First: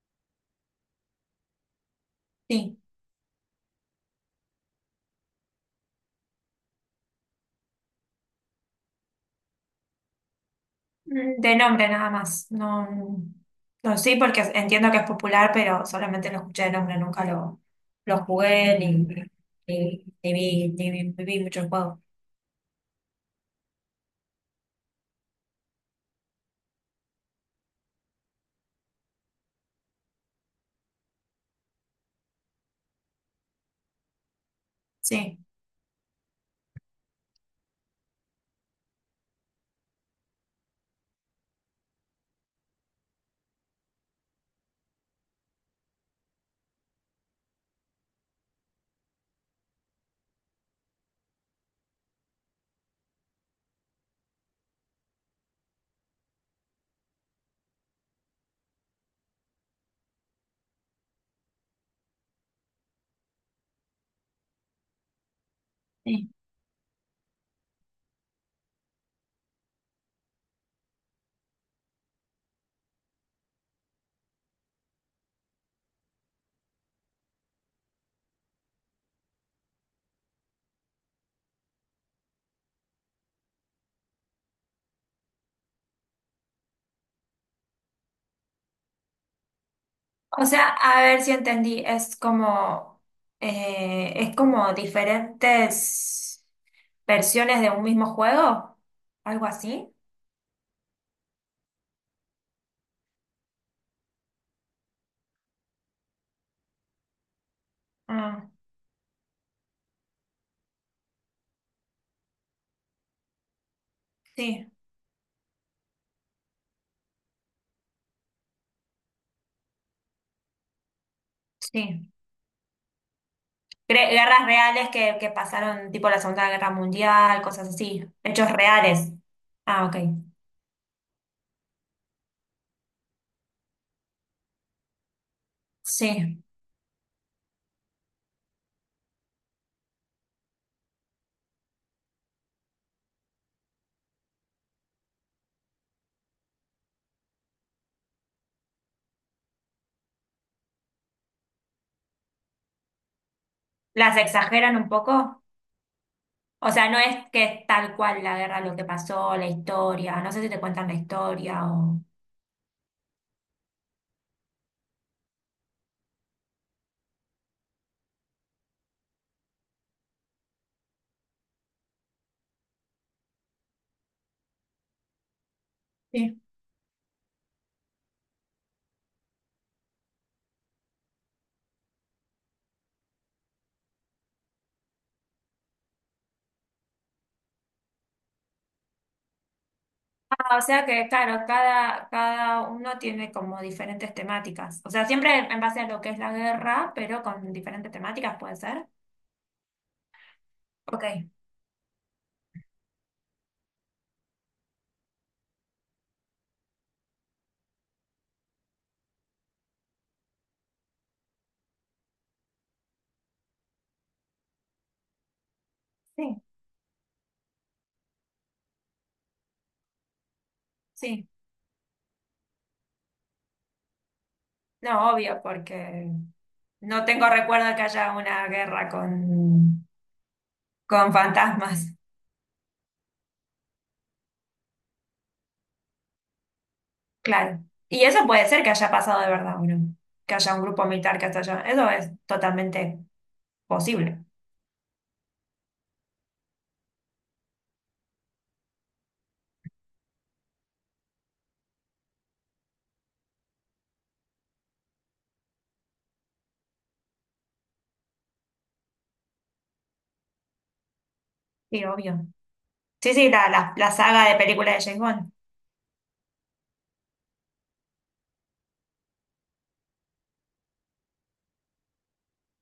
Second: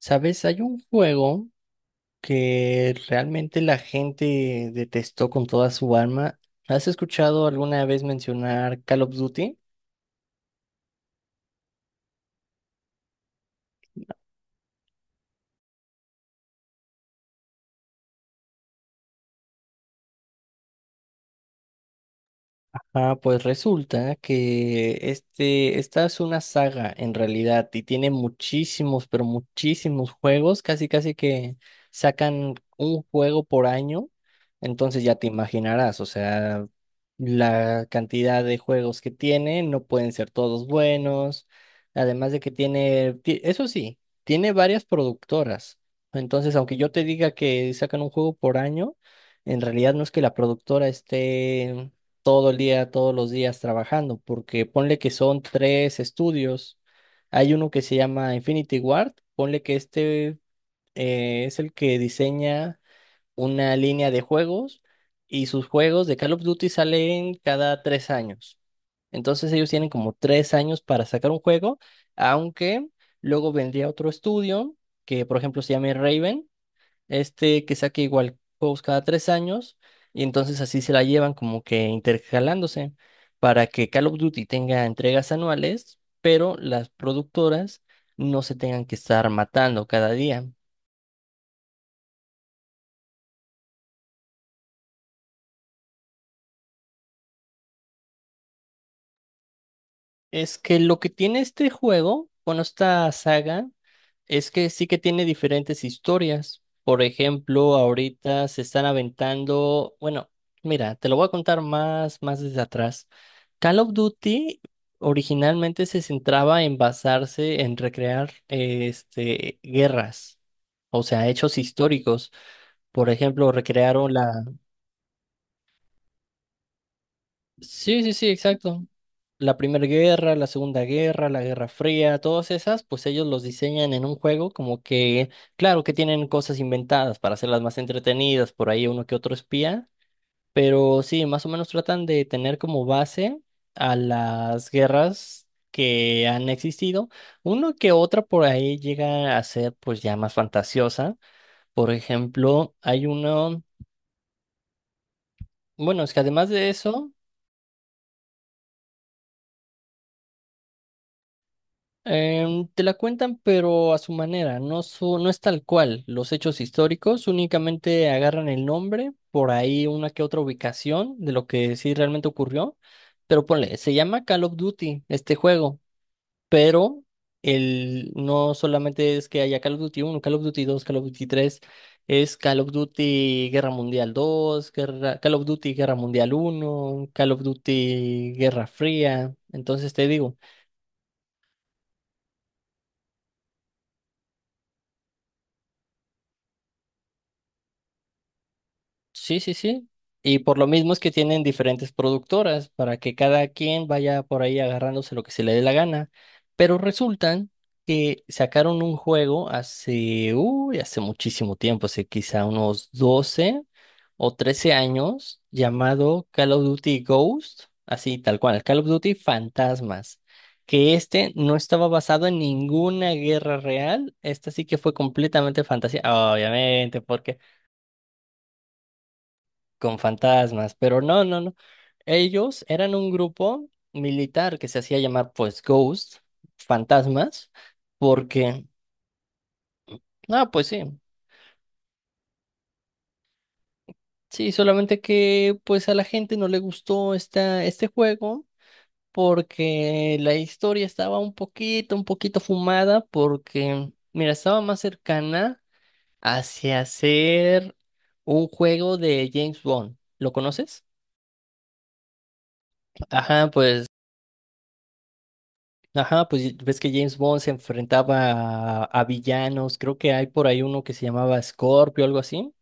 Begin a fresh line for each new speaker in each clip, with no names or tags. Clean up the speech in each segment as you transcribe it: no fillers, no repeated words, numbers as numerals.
Sabes, hay un juego
Sí.
que realmente la gente detestó con toda su alma. ¿Has escuchado alguna vez mencionar Call of Duty?
De nombre nada más. No, no sí, porque entiendo que es popular, pero solamente lo escuché de nombre, nunca lo, lo jugué ni ni vi mucho el juego.
Ah, pues resulta que esta es una saga en realidad y tiene muchísimos, pero muchísimos juegos, casi casi que sacan un juego por año. Entonces ya te
Sí,
imaginarás, o sea, la cantidad de juegos que tiene no pueden ser todos buenos, además de que tiene, eso sí, tiene varias productoras. Entonces, aunque yo te diga que sacan un juego por año, en realidad no es que la productora esté todo el día, todos los días trabajando, porque ponle que son tres estudios. Hay uno que se llama Infinity Ward. Ponle que es el que diseña una línea de juegos y sus juegos de
sí.
Call of Duty salen cada 3 años. Entonces ellos tienen como 3 años para sacar un juego, aunque luego vendría otro estudio que, por ejemplo, se llama Raven, este que saque igual juegos cada 3 años, y entonces así se la llevan como que intercalándose para que Call of Duty tenga entregas anuales, pero las productoras no se tengan que estar matando cada día.
O sea, a ver si entendí, es como diferentes versiones de un mismo juego, algo así.
Es que lo que tiene este juego, bueno, esta saga, es que sí que tiene diferentes historias. Por ejemplo,
Ah,
ahorita se están aventando, bueno, mira, te lo voy a contar más desde atrás. Call of Duty
sí,
originalmente se centraba en basarse en recrear guerras, o sea, hechos
sí.
históricos. Por ejemplo, recrearon la,
Guerras reales que pasaron, tipo la Segunda Guerra Mundial, cosas
sí,
así.
sí, sí,
Hechos
exacto.
reales.
La Primera
Ah, ok.
Guerra, la Segunda Guerra, la Guerra Fría, todas esas, pues ellos los diseñan en un juego como que, claro que tienen
Sí.
cosas inventadas para hacerlas más entretenidas, por ahí uno que otro espía, pero sí, más o menos tratan de tener como base a las guerras que han existido. Uno que otra por ahí llega a ser pues ya más fantasiosa. Por ejemplo, hay uno,
¿Las exageran un poco?
bueno, es que además de
O sea, no
eso...
es que es tal cual la guerra, lo que pasó, la historia. No sé si te cuentan la historia o...
Te la cuentan, pero a su manera, no, no es tal cual. Los hechos históricos únicamente agarran el nombre, por ahí una que otra ubicación de lo que sí realmente ocurrió. Pero ponle, se llama Call of Duty este juego,
Sí.
pero no solamente es que haya Call of Duty uno, Call of Duty 2, Call of Duty 3, es Call of Duty Guerra Mundial 2, Call of Duty Guerra Mundial uno, Call of Duty Guerra Fría. Entonces te digo.
Ah, o sea que, claro, cada uno tiene como diferentes temáticas. O sea, siempre en base a lo que es la guerra, pero con diferentes temáticas puede ser.
Sí, sí, sí. Y por lo mismo es que
Ok.
tienen diferentes productoras para que cada quien vaya por ahí agarrándose lo que se le dé la gana. Pero resultan que sacaron un juego hace, uy, hace muchísimo tiempo, hace quizá unos 12 o 13 años, llamado
Sí,
Call of Duty Ghost, así tal cual, Call of Duty Fantasmas, que
sí.
este no estaba basado en ninguna guerra real. Esta sí que fue
No, obvio,
completamente fantasía,
porque...
obviamente,
No tengo
porque
recuerdo que haya una guerra
con fantasmas, pero
con
no, no, no.
fantasmas,
Ellos eran un grupo militar que se hacía llamar pues Ghost, fantasmas,
claro. Y eso puede ser
porque,
que haya pasado de verdad, bueno, que
ah,
haya un
pues sí,
grupo militar que hasta allá. Eso es totalmente posible,
sí, solamente que pues a la gente no le gustó este juego porque la historia estaba un poquito fumada porque, mira, estaba más cercana hacia ser un juego de James Bond. ¿Lo conoces?
sí, obvio. Sí, sí,
Ajá, pues
la saga de películas de James Bond,
Ajá, pues ves que James Bond se enfrentaba a villanos. Creo que hay por ahí uno que se llamaba Scorpio, algo así.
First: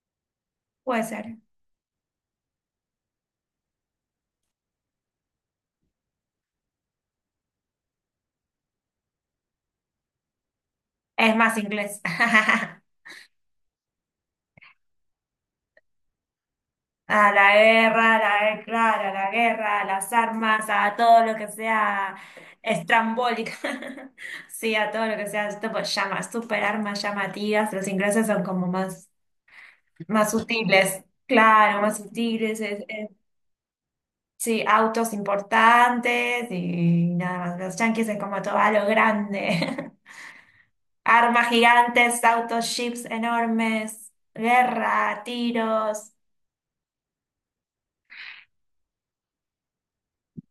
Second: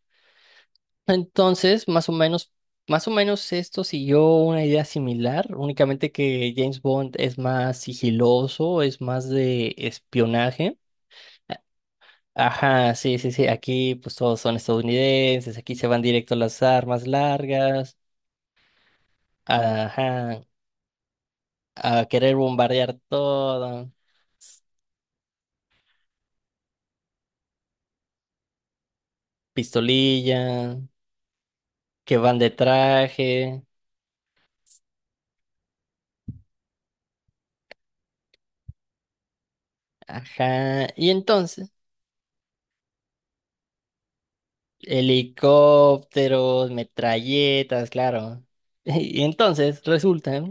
puede ser.
Entonces, más o menos esto siguió una idea similar, únicamente que James Bond es más sigiloso, es más de espionaje.
Es más inglés.
Ajá, sí, sí, sí, aquí pues todos son estadounidenses, aquí se van directo a las armas largas,
A la guerra, claro, a la guerra, a las
ajá,
armas, a todo lo que
a
sea
querer bombardear
estrambólica.
todo, s-
Sí, a todo lo que sea, tipo, llamas, super armas llamativas. Los ingleses son como más. Más
pistolilla,
sutiles, claro, más
que van de
sutiles.
traje,
Sí, autos importantes y nada más. Los yanquis es como todo a lo grande.
ajá. Y
Armas
entonces,
gigantes, autos, ships enormes, guerra, tiros.
helicópteros, metralletas, claro. Y entonces resulta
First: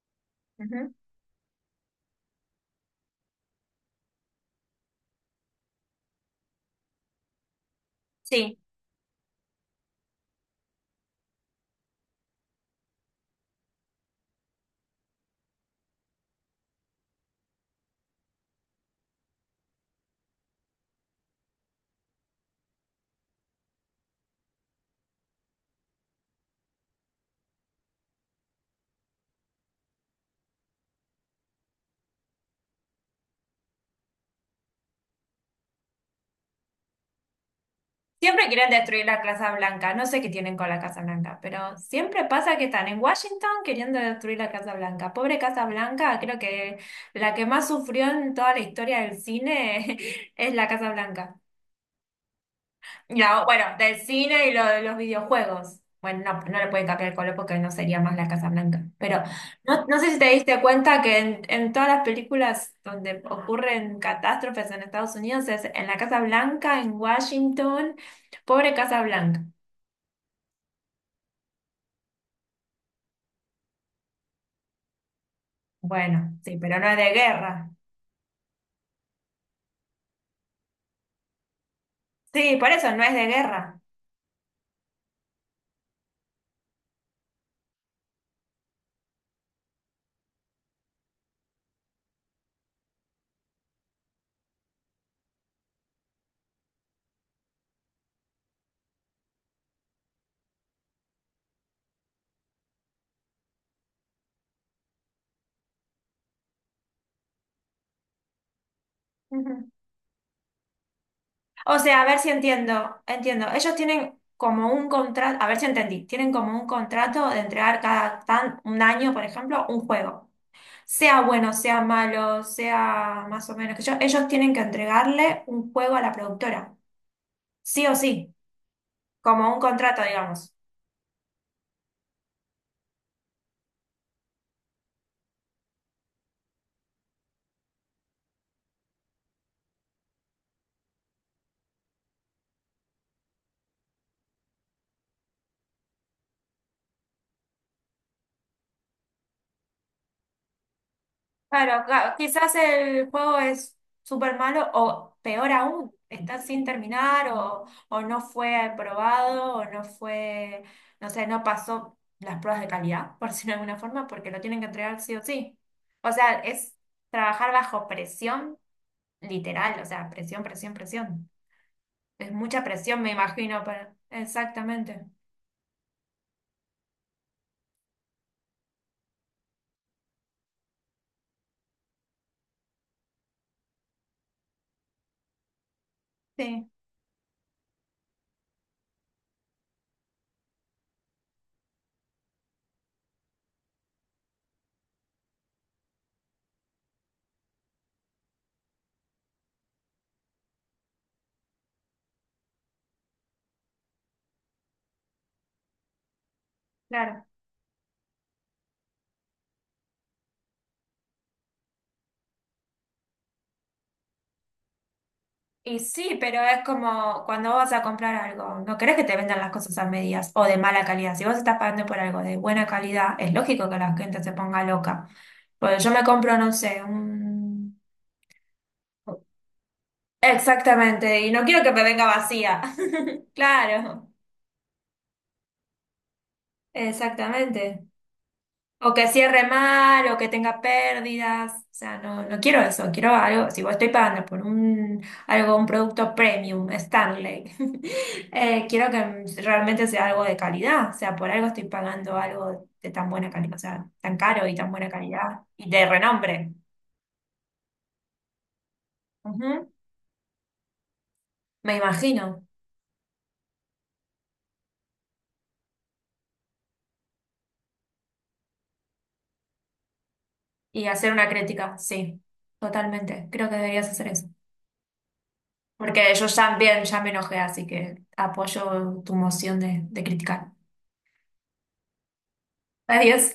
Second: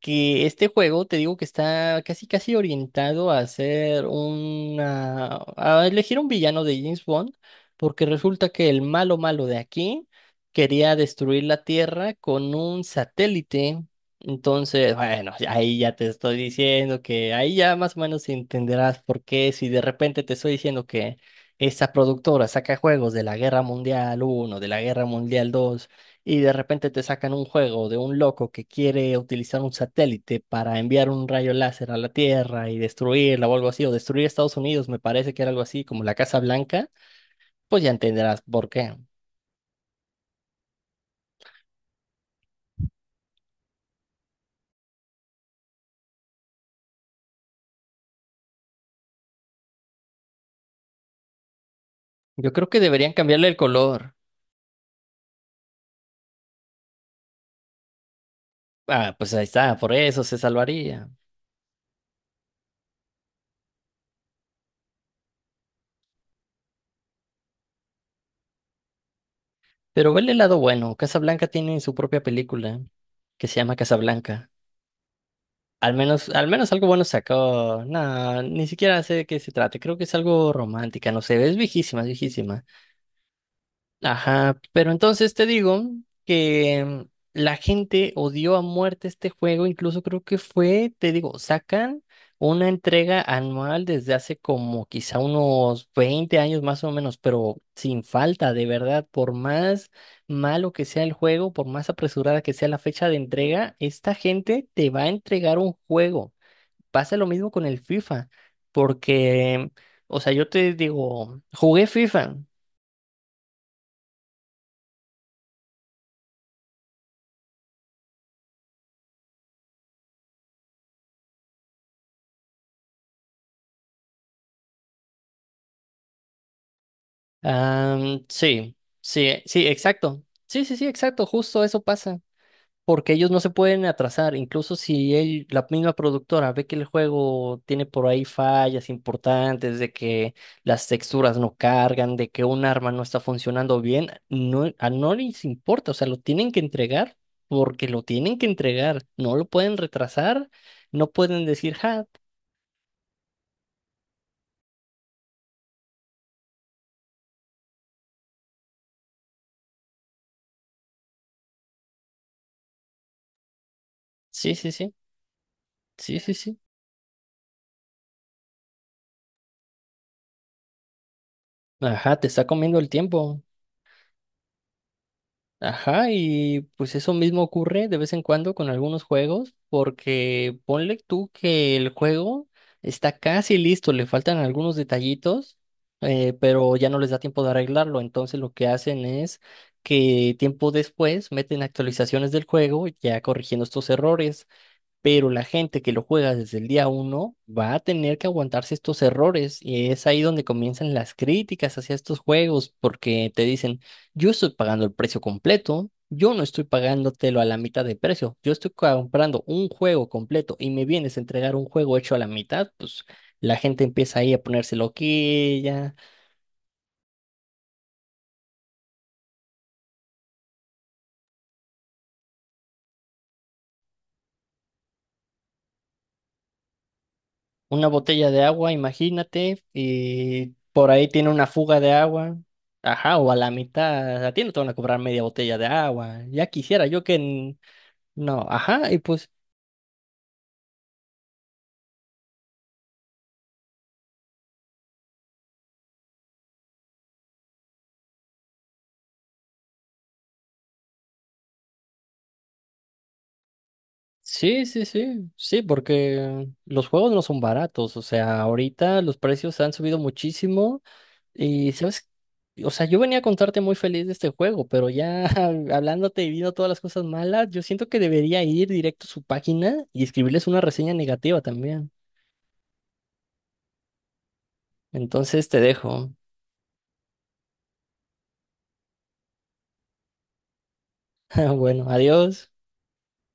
que este
Ujú.
juego, te digo que está casi casi orientado a hacer una, a elegir un villano de James Bond, porque resulta
Sí,
que el malo malo de aquí quería destruir la Tierra con un satélite. Entonces, bueno, ahí ya te estoy diciendo que ahí ya más o menos entenderás por qué, si de repente te estoy diciendo que esta productora saca juegos de la Guerra Mundial uno, de la Guerra Mundial dos, y de repente te sacan un juego de un loco que quiere utilizar un satélite para enviar un rayo láser a la Tierra y destruirla o algo así, o destruir Estados Unidos, me parece que era algo así como la Casa Blanca, pues ya entenderás
siempre
por
quieren
qué.
destruir la Casa Blanca. No sé qué tienen con la Casa Blanca, pero siempre pasa que están en Washington queriendo destruir la Casa Blanca. Pobre Casa Blanca, creo que la que más sufrió en toda la historia del cine es la Casa Blanca.
Yo creo que deberían cambiarle el
Bueno, del
color.
cine y lo de los videojuegos. Bueno, no, no le pueden cambiar el color porque no sería más la Casa Blanca.
Ah,
Pero
pues ahí está,
no,
por
no sé si
eso
te
se
diste cuenta
salvaría.
que en todas las películas donde ocurren catástrofes en Estados Unidos es en la Casa Blanca, en Washington. Pobre Casa Blanca.
Pero vele el lado bueno, Casa Blanca tiene su propia película que se llama Casa Blanca.
Bueno,
Al
sí,
menos
pero
algo
no es
bueno
de guerra.
sacó. No, ni siquiera sé de qué se trata. Creo que es algo romántica, no sé. Es viejísima, es
Sí,
viejísima.
por eso no es de guerra.
Ajá, pero entonces te digo que la gente odió a muerte este juego. Incluso creo que fue, te digo, sacan una entrega anual desde hace como quizá unos 20 años más o menos, pero sin falta, de verdad, por más malo que sea el juego, por más apresurada que sea la fecha de entrega, esta gente te va a entregar un juego. Pasa lo mismo con el FIFA,
Ujú.
porque, o sea, yo te digo,
O
jugué
sea, a ver si
FIFA.
entiendo, entiendo. Ellos tienen como un contrato, a ver si entendí, tienen como un contrato de entregar cada tan, un año, por ejemplo, un juego. Sea bueno, sea malo, sea más o menos que yo, ellos tienen que entregarle un juego a la productora, sí o sí,
Sí, sí,
como un
sí,
contrato,
exacto.
digamos.
Sí, sí, sí, exacto. Justo eso pasa. Porque ellos no se pueden atrasar. Incluso si la misma productora ve que el juego tiene por ahí fallas importantes, de que las texturas no cargan, de que un arma no está funcionando bien, no, a no les importa. O sea, lo tienen que entregar porque lo tienen que entregar. No lo pueden retrasar. No pueden decir,
Claro,
ja,
quizás el juego es súper malo o peor aún, está sin terminar o no fue aprobado o no fue, no sé, no pasó las pruebas de calidad, por decirlo de alguna forma, porque lo
sí,
tienen que
sí, sí,
entregar sí o sí. O
sí, sí,
sea,
sí.
es trabajar bajo presión literal, o sea, presión, presión, presión.
Ajá, te
Es
está
mucha
comiendo el
presión, me
tiempo.
imagino, para... Exactamente.
Ajá, y pues eso mismo ocurre de vez en cuando con algunos juegos, porque ponle tú que el juego está casi listo, le faltan algunos detallitos,
Sí,
pero ya no les da tiempo de arreglarlo, entonces lo que hacen es que tiempo después meten actualizaciones del juego ya corrigiendo estos errores, pero la gente que lo juega desde el día uno va a tener que aguantarse estos errores, y es ahí donde comienzan las críticas hacia estos juegos porque te dicen, yo estoy pagando el precio completo, yo no estoy
claro.
pagándotelo a la mitad de precio, yo estoy comprando un juego completo y me vienes a entregar un juego hecho a la mitad. Pues la gente empieza ahí a ponerse
Y
loquilla.
sí, pero es como cuando vos vas a comprar algo, no querés que te vendan las cosas a medias o de mala calidad. Si vos estás pagando por algo de buena calidad, es lógico que la gente se ponga loca. Porque yo me compro, no sé, un...
Una botella de agua, imagínate, y por ahí
Exactamente,
tiene
y no
una
quiero que
fuga
me
de
venga
agua.
vacía.
Ajá, o a la
Claro,
mitad, a ti no te van a cobrar media botella de agua. Ya quisiera yo que...
exactamente.
No, ajá,
O
y
que
pues
cierre mal, o que tenga pérdidas. O sea, no, no quiero eso, quiero algo. Si vos estoy pagando por un algo, un producto premium, Stanley, quiero que realmente sea algo de calidad. O sea, por algo estoy pagando algo de tan buena calidad, o sea, tan caro y
sí,
tan
sí,
buena
sí,
calidad
sí,
y de
porque
renombre.
los juegos no son baratos, o sea, ahorita los precios
Ujú,
han subido muchísimo y,
me
¿sabes?
imagino.
O sea, yo venía a contarte muy feliz de este juego, pero ya hablándote y viendo todas las cosas malas, yo siento que debería ir directo a su página y escribirles una
Y
reseña
hacer una
negativa
crítica,
también.
sí, totalmente. Creo que deberías hacer eso.
Entonces te dejo.
Porque yo también ya me enojé, así que apoyo tu moción de criticar.
Bueno, adiós.
Adiós.